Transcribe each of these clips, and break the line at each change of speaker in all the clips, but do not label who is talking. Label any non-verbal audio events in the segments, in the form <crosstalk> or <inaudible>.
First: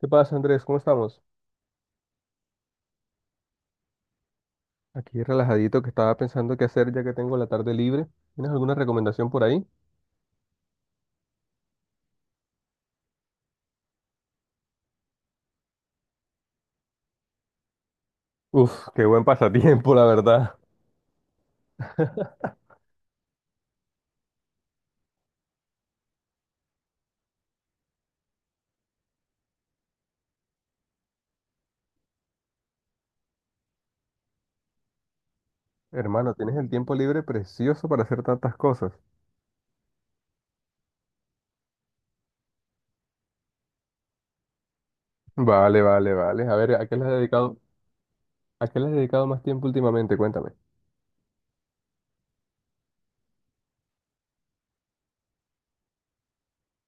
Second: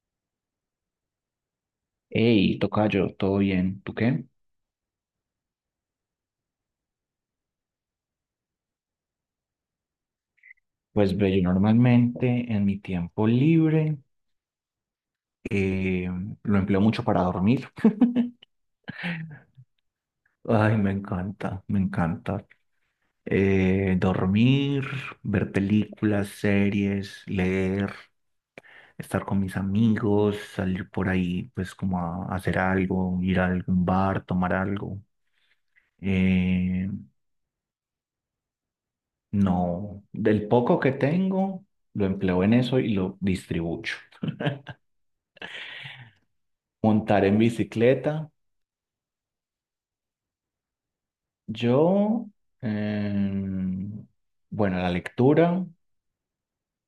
¿Qué pasa, Andrés? ¿Cómo estamos?
Hey, tocayo, ¿todo bien? ¿Tú qué?
Aquí relajadito que estaba pensando qué hacer ya que tengo la tarde libre. ¿Tienes alguna recomendación por ahí?
Pues ve, yo normalmente en mi tiempo libre eh, lo empleo mucho para dormir. <laughs>
Uf, qué buen pasatiempo, la verdad.
Ay, me encanta, me
<laughs>
encanta. Dormir, ver películas, series, leer, estar con mis amigos, salir por ahí, pues como a hacer algo, ir a algún bar, tomar algo.
Hermano, tienes el
Eh,
tiempo libre precioso para hacer tantas cosas.
No, del poco que tengo, lo empleo en eso y lo distribuyo.
Vale, vale, vale. A ver,
Montar en bicicleta,
¿a qué le has dedicado más tiempo últimamente? Cuéntame.
yo, em, bueno, a la lectura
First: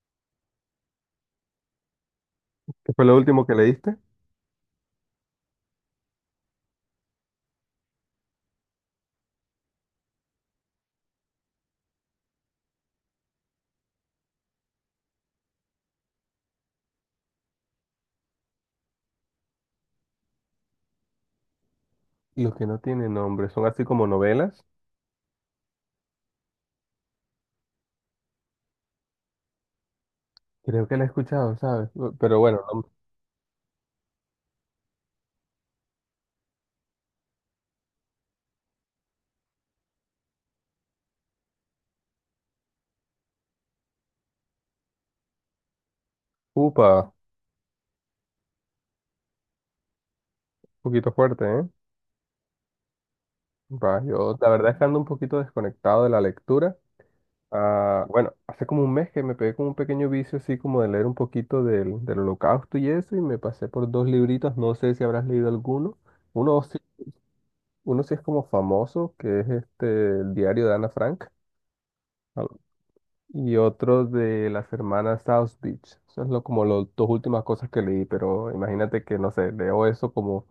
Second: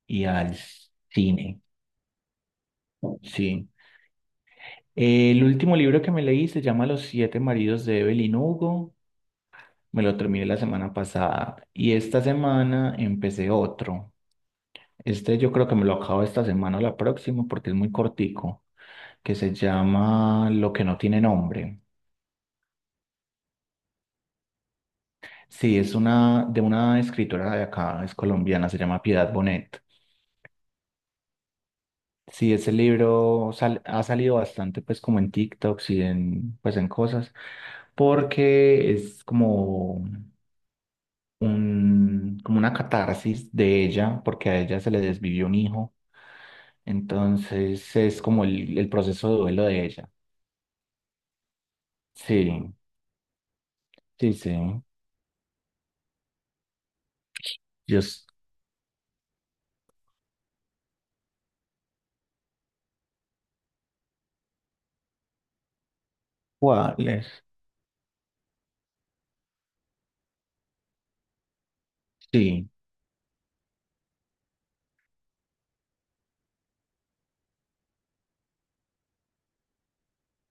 y al cine,
¿Qué fue lo último que
sí.
leíste?
El último libro que me leí se llama Los siete maridos de Evelyn Hugo. Me lo terminé la semana pasada y esta semana empecé otro. Este yo creo que me lo acabo esta semana o la próxima porque es muy cortico, que se llama Lo que no tiene nombre.
Los que no tienen nombre, son así como novelas.
Sí, es una de una escritora de acá, es colombiana, se llama Piedad Bonet.
Creo que la he escuchado, ¿sabes? Pero
Sí,
bueno,
ese libro ha salido bastante pues como en TikToks y en pues en cosas, porque es como un como una catarsis de ella, porque a ella se le desvivió un hijo,
upa, un
entonces es como el proceso de duelo de ella.
poquito fuerte, ¿eh?
Sí,
Va,
sí,
yo la
sí.
verdad es que ando un poquito desconectado de la lectura.
Yo,
Ah,
s-
bueno, hace como un mes que me pegué con un pequeño vicio así como de leer un poquito del Holocausto y eso, y me pasé por dos libritos, no sé si habrás leído alguno. Uno sí,
¿Cuál es?
uno sí es como famoso, que es este el diario de Ana Frank, al-
Sí.
y otro de las hermanas South Beach. Eso es lo, como las dos últimas cosas que leí, pero imagínate que, no sé, leo eso como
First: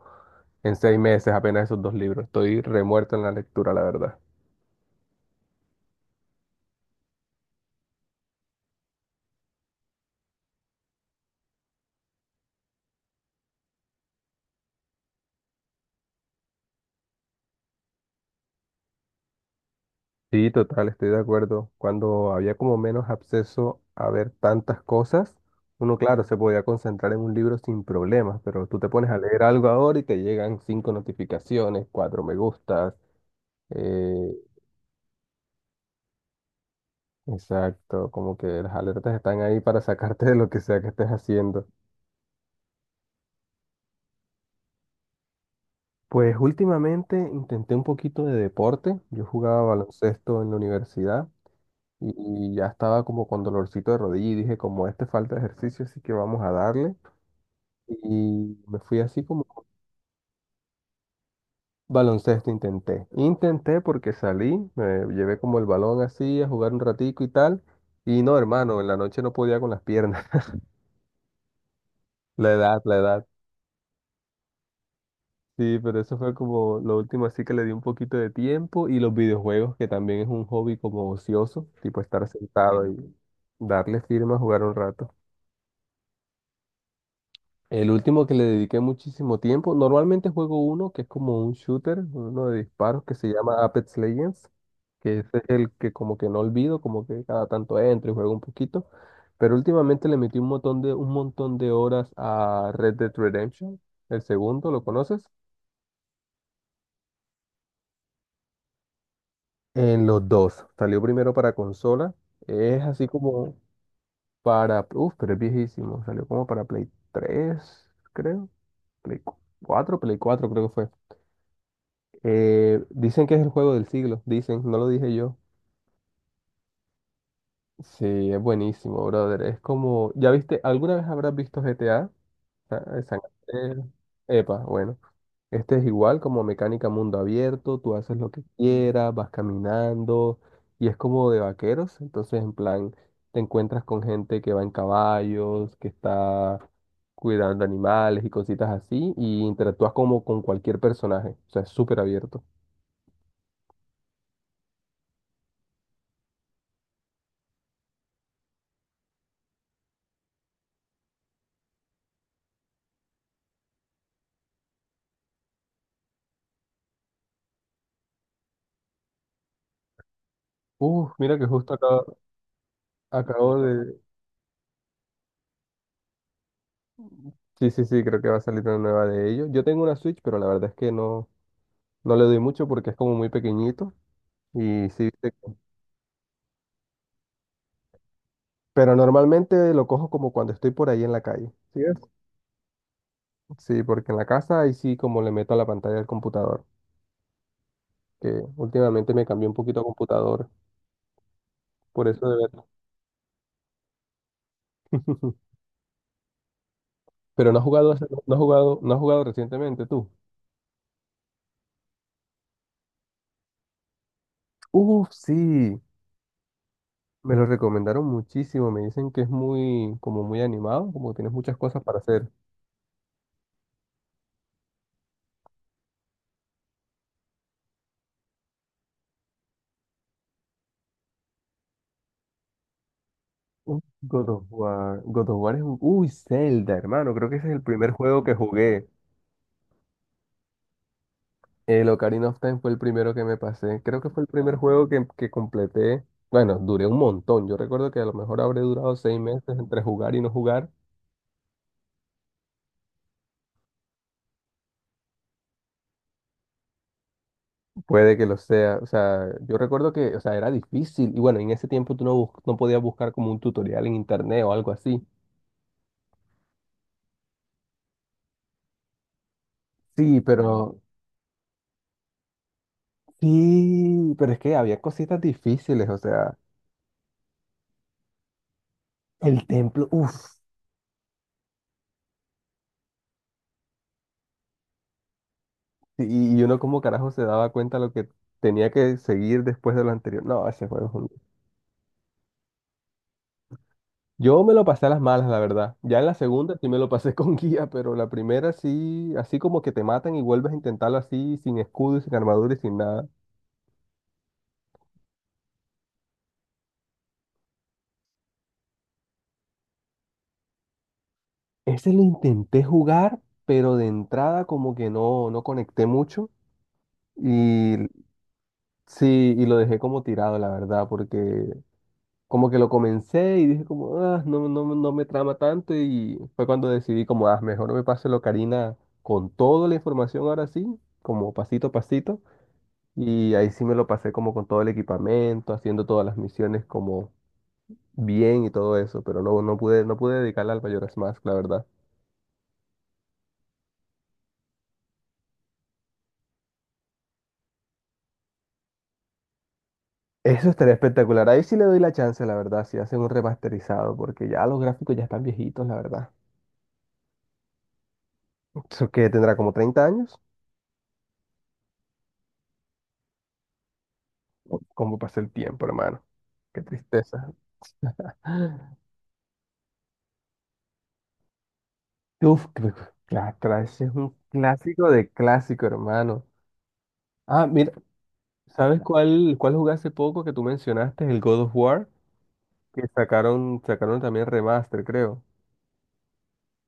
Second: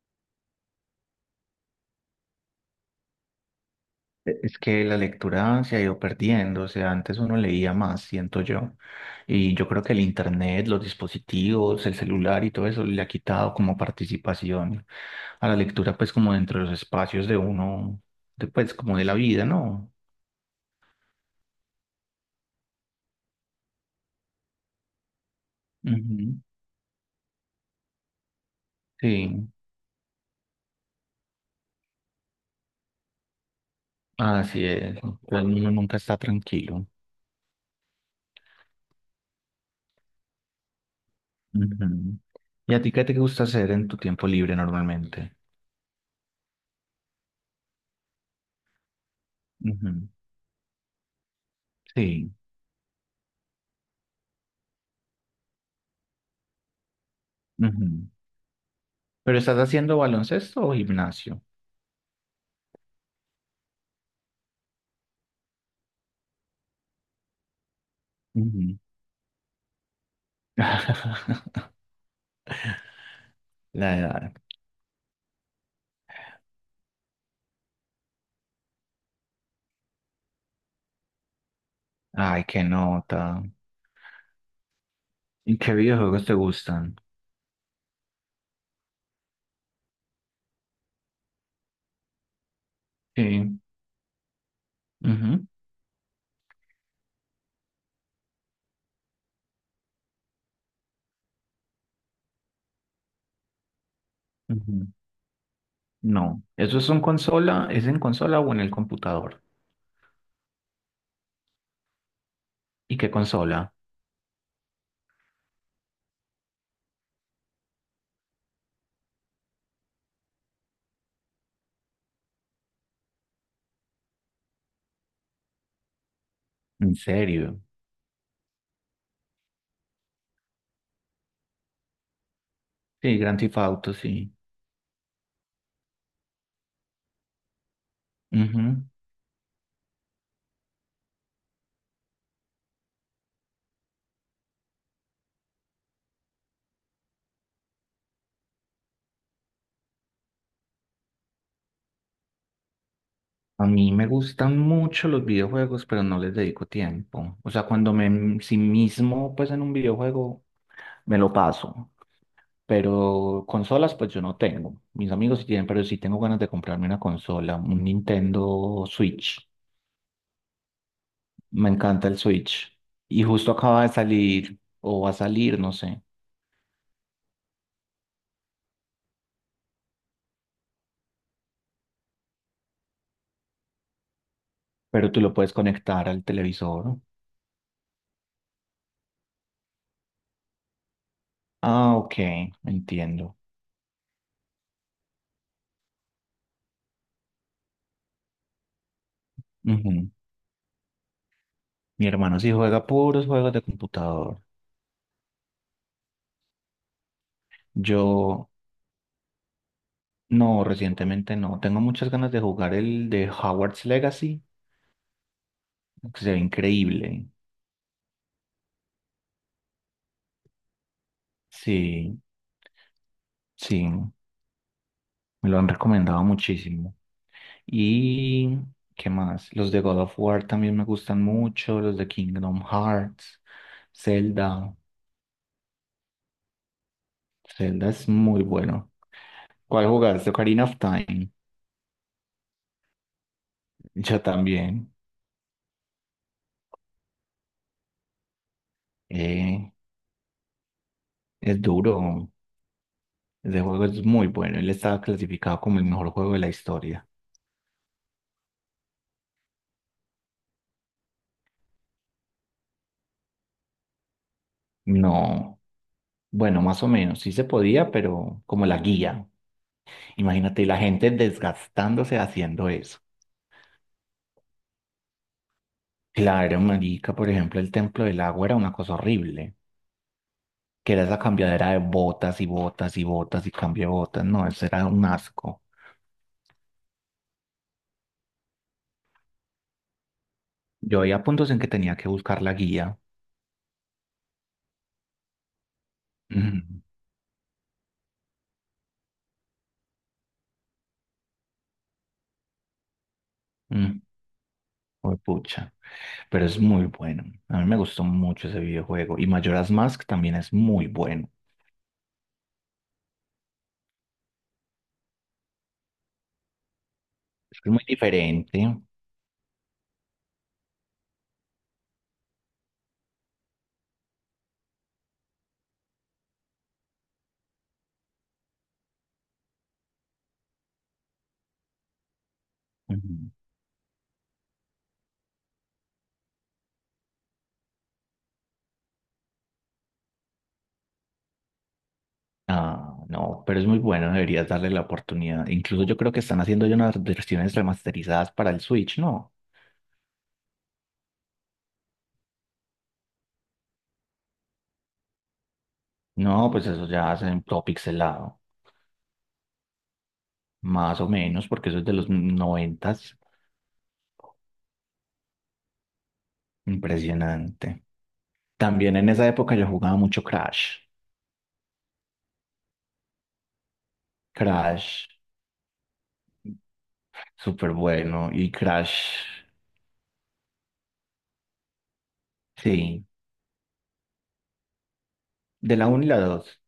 en 6 meses apenas esos dos libros. Estoy remuerto en la lectura, la verdad.
Es que la lectura se ha ido perdiendo, o sea, antes uno leía más, siento yo, y yo creo que el internet, los dispositivos, el celular y todo eso le ha quitado como participación a la lectura, pues como dentro de los espacios de uno, pues como de la vida, ¿no?
Sí, total, estoy de acuerdo. Cuando había como menos acceso a ver tantas cosas, uno, claro, se
Ujú,
podía concentrar en un libro sin problemas, pero tú te pones a leer
sí,
algo ahora y te llegan 5 notificaciones, 4 me gustas. eh,
así es, pues uno nunca está tranquilo.
exacto, como que las alertas están ahí para sacarte de lo que sea que estés haciendo.
Ujú. ¿Y a ti qué te gusta hacer en tu tiempo libre normalmente?
Pues últimamente intenté un poquito de deporte. Yo jugaba
Ujú,
baloncesto en la universidad y
sí,
ya estaba como con dolorcito de rodilla y dije, como este falta de ejercicio, así que vamos a darle.
ujú.
Y me fui así
¿Pero
como
estás haciendo baloncesto o gimnasio?
baloncesto intenté. Intenté porque salí, me llevé como el balón así a jugar un ratico y tal. Y no,
Ujú.
hermano, en la noche no podía con las piernas. <laughs>
<laughs>
La edad, la edad.
La edad.
Sí, pero eso fue como lo último así que le di un poquito de tiempo. Y los videojuegos, que también es un hobby como ocioso, tipo estar
Ay, qué
sentado y
nota.
darle firma a jugar un rato.
¿Y qué videojuegos te gustan?
El último que le dediqué muchísimo tiempo, normalmente juego uno que es como un shooter, uno de disparos que se
Sí.
llama Apex Legends, que ese es
Ujú,
el que como que no olvido, como que cada tanto entro y juego un poquito, pero últimamente le metí un montón un montón de horas a Red Dead Redemption, el segundo, ¿lo
ujú.
conoces?
No. ¿Eso es en consola? ¿Es en consola o en el computador?
En los dos, salió primero para consola, es
¿Y
así
qué
como
consola?
para, uff, pero es viejísimo, salió como para Play 3, creo, Play 4, Play 4 creo que fue. Dicen que es el juego del siglo, dicen, no lo dije yo.
¿En serio?
Sí, es buenísimo, brother. Es como, ¿ya viste? ¿Alguna vez habrás visto GTA? Ah,
Sí,
San
Grand Theft
Andreas.
Auto, sí.
Epa, bueno. Este es igual como mecánica mundo abierto, tú haces lo que
Ujú.
quieras, vas caminando y es como de vaqueros, entonces en plan te encuentras con gente que va en caballos, que está cuidando animales y cositas así y interactúas como con cualquier personaje, o sea, es súper abierto.
A mí me gustan mucho los videojuegos, pero no les dedico tiempo. O sea, cuando me sí mismo, pues en un videojuego, me lo paso. Pero consolas, pues yo no tengo. Mis amigos sí tienen, pero sí tengo ganas de comprarme una consola, un Nintendo Switch.
Uf, mira que
Me
justo acá.
encanta el Switch. Y justo
Acabo
acaba de
de...
salir, o va a salir, no sé.
Sí, sí, sí, creo que va a salir una nueva de ellos. Yo tengo una Switch, pero la verdad es que no le doy mucho porque es como muy pequeñito. Y sí,
Pero tú lo puedes conectar al televisor.
pero normalmente lo cojo como cuando estoy por ahí en la calle. ¿Sí
Ah,
ves?
ok, entiendo.
Sí, porque en la casa ahí sí como le meto a la pantalla del computador, que últimamente me cambié un poquito a
Ujú.
computador, por
Mi
eso de
hermano sí
ver.
juega puros juegos de computador.
<laughs> Pero no has jugado, no has
Yo
jugado, no has jugado recientemente tú.
no, recientemente no. Tengo muchas ganas de jugar el de Howard's Legacy,
Uf, sí,
que se ve increíble.
me lo recomendaron muchísimo. Me dicen que es muy, como muy animado, como que tienes muchas cosas para
Sí,
hacer.
sí. Me lo han recomendado muchísimo. ¿Y qué más? Los de God of War también me gustan mucho, los de Kingdom Hearts,
God of
Zelda.
War. God of War es un... Uy, Zelda, hermano. Creo que ese es el
Zelda
primer
es
juego que
muy
jugué.
bueno. ¿Cuál jugaste? Ocarina of Time.
El Ocarina of Time fue el primero que me pasé. Creo que
Yo
fue el primer juego
también.
que completé. Bueno, duré un montón. Yo recuerdo que a lo mejor habré durado 6 meses
Eh,
entre jugar y no jugar.
es duro. Ese juego es muy bueno. Él estaba clasificado como el mejor juego de la historia.
Puede que lo sea. O sea, yo recuerdo que, o sea, era difícil. Y bueno, en ese tiempo tú no podías buscar como un tutorial en internet o algo así.
No, bueno, más o menos. Sí se podía, pero como la guía.
Sí,
Imagínate la
pero...
gente desgastándose haciendo eso.
Sí, pero es que había cositas difíciles. O sea,
Claro, marica, por ejemplo, el Templo del Agua era una cosa
el
horrible,
templo. Uff.
que era esa cambiadera de botas y botas y botas y cambio de botas, no, eso era un asco.
Y uno como carajo se daba cuenta lo que tenía que seguir después de lo anterior. No, ese juego es
Yo
un...
había puntos en que tenía que buscar la guía.
Yo me lo pasé a las malas, la verdad. Ya en la segunda sí me
Mm,
lo pasé <laughs> con guía, pero la primera sí, así como que te matan y vuelves a intentarlo así, sin escudo y sin armadura y sin nada.
mm, juepucha. Pero es muy bueno. A mí me gustó mucho ese videojuego. Y Majora's Mask también es muy bueno.
Ese lo intenté jugar, pero de entrada como que no conecté mucho.
Es que es
Y
muy diferente.
sí, y lo dejé como tirado, la verdad, porque como que lo comencé y dije como, ah, no me trama tanto y fue cuando decidí como, ah, mejor no me paso lo Karina con toda la información ahora sí, como pasito a pasito.
Ujú.
Y ahí sí me lo pasé como con todo el equipamiento, haciendo todas las misiones como bien y todo eso, pero no, no pude, no pude dedicarla al Majora's Mask, la verdad.
Ah, no, pero es muy bueno. Deberías darle la oportunidad. Incluso yo creo que están haciendo ya unas versiones remasterizadas para el Switch, ¿no?
Eso estaría espectacular. Ahí sí le doy la chance, la verdad, si hacen un remasterizado, porque ya los gráficos ya están viejitos, la verdad.
No, pues eso ya es en todo pixelado,
Eso que tendrá como 30 años.
más o menos, porque eso es de los noventas.
¿Cómo pasa el tiempo, hermano? Qué tristeza.
Impresionante. También en esa época yo jugaba mucho Crash.
Uf, creo que la Crash es un clásico
Crash,
de clásico, hermano. Ah, mira,
súper bueno. Y
¿sabes
Crash,
cuál jugué hace poco que tú mencionaste? El God of War, que
sí,
sacaron, sacaron también remaster, creo.
de la uno y la dos.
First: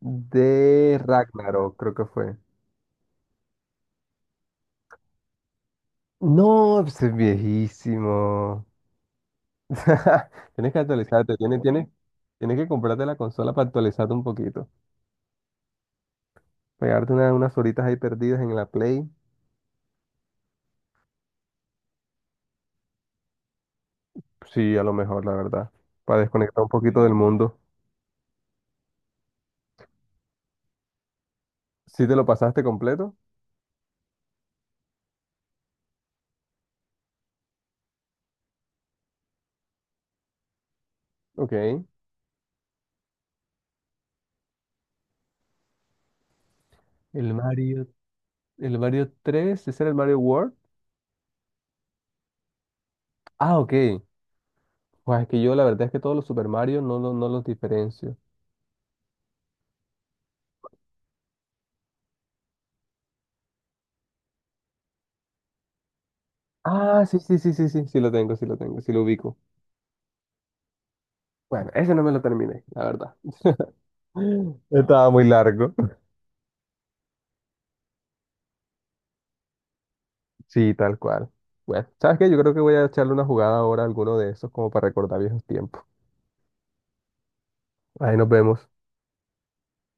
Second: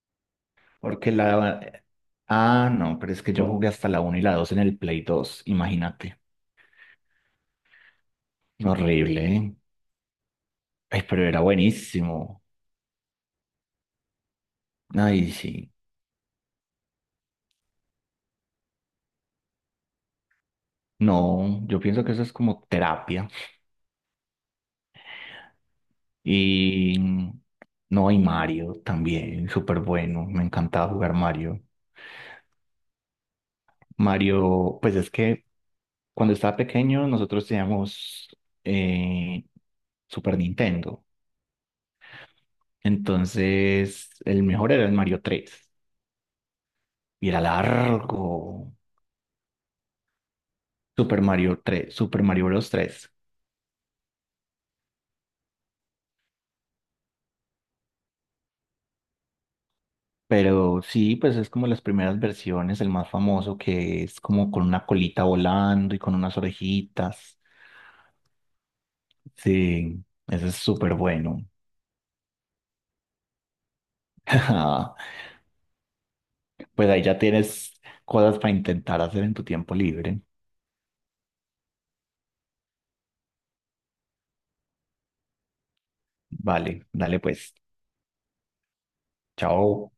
De
Porque
Ragnarok,
la...
creo que fue.
Ah, no, pero es que yo jugué hasta la uno y la 2 en el Play 2, imagínate.
No, pues es viejísimo.
Horrible, ¿eh?
<laughs> Tienes que
Ay, pero
actualizarte,
era buenísimo.
tienes que comprarte la consola para actualizarte un poquito.
Ay, sí.
Pegarte unas horitas ahí perdidas en la Play.
No, yo pienso que eso es como terapia.
Sí, a lo mejor, la verdad. Para desconectar un
Y
poquito del mundo.
no, y Mario también, súper bueno. Me encantaba jugar Mario.
¿Sí te lo pasaste completo?
Mario, pues es que cuando estaba pequeño nosotros teníamos eh, Super Nintendo.
Ok.
Entonces el mejor era el Mario 3 y
El
era
Mario,
largo.
el Mario 3, ¿ese era el Mario World?
Super Mario 3. Super Mario Bros. 3.
Ah, ok. Pues es que yo la verdad es que todos los Super Mario no los diferencio.
Pero sí, pues es como las primeras versiones, el más famoso que es como con una colita volando y con unas
Ah,
orejitas.
sí lo tengo, sí lo tengo, sí lo ubico.
Sí, eso es súper bueno.
Bueno, ese no me lo terminé, la verdad. <laughs> Estaba muy
<laughs>
largo.
Pues ahí ya tienes cosas para intentar hacer en tu tiempo libre.
Sí, tal cual. Bueno, ¿sabes qué? Yo creo que voy a echarle una jugada ahora a alguno de esos como para recordar viejos tiempos.
Vale, dale pues.
Ahí nos vemos.
Chao.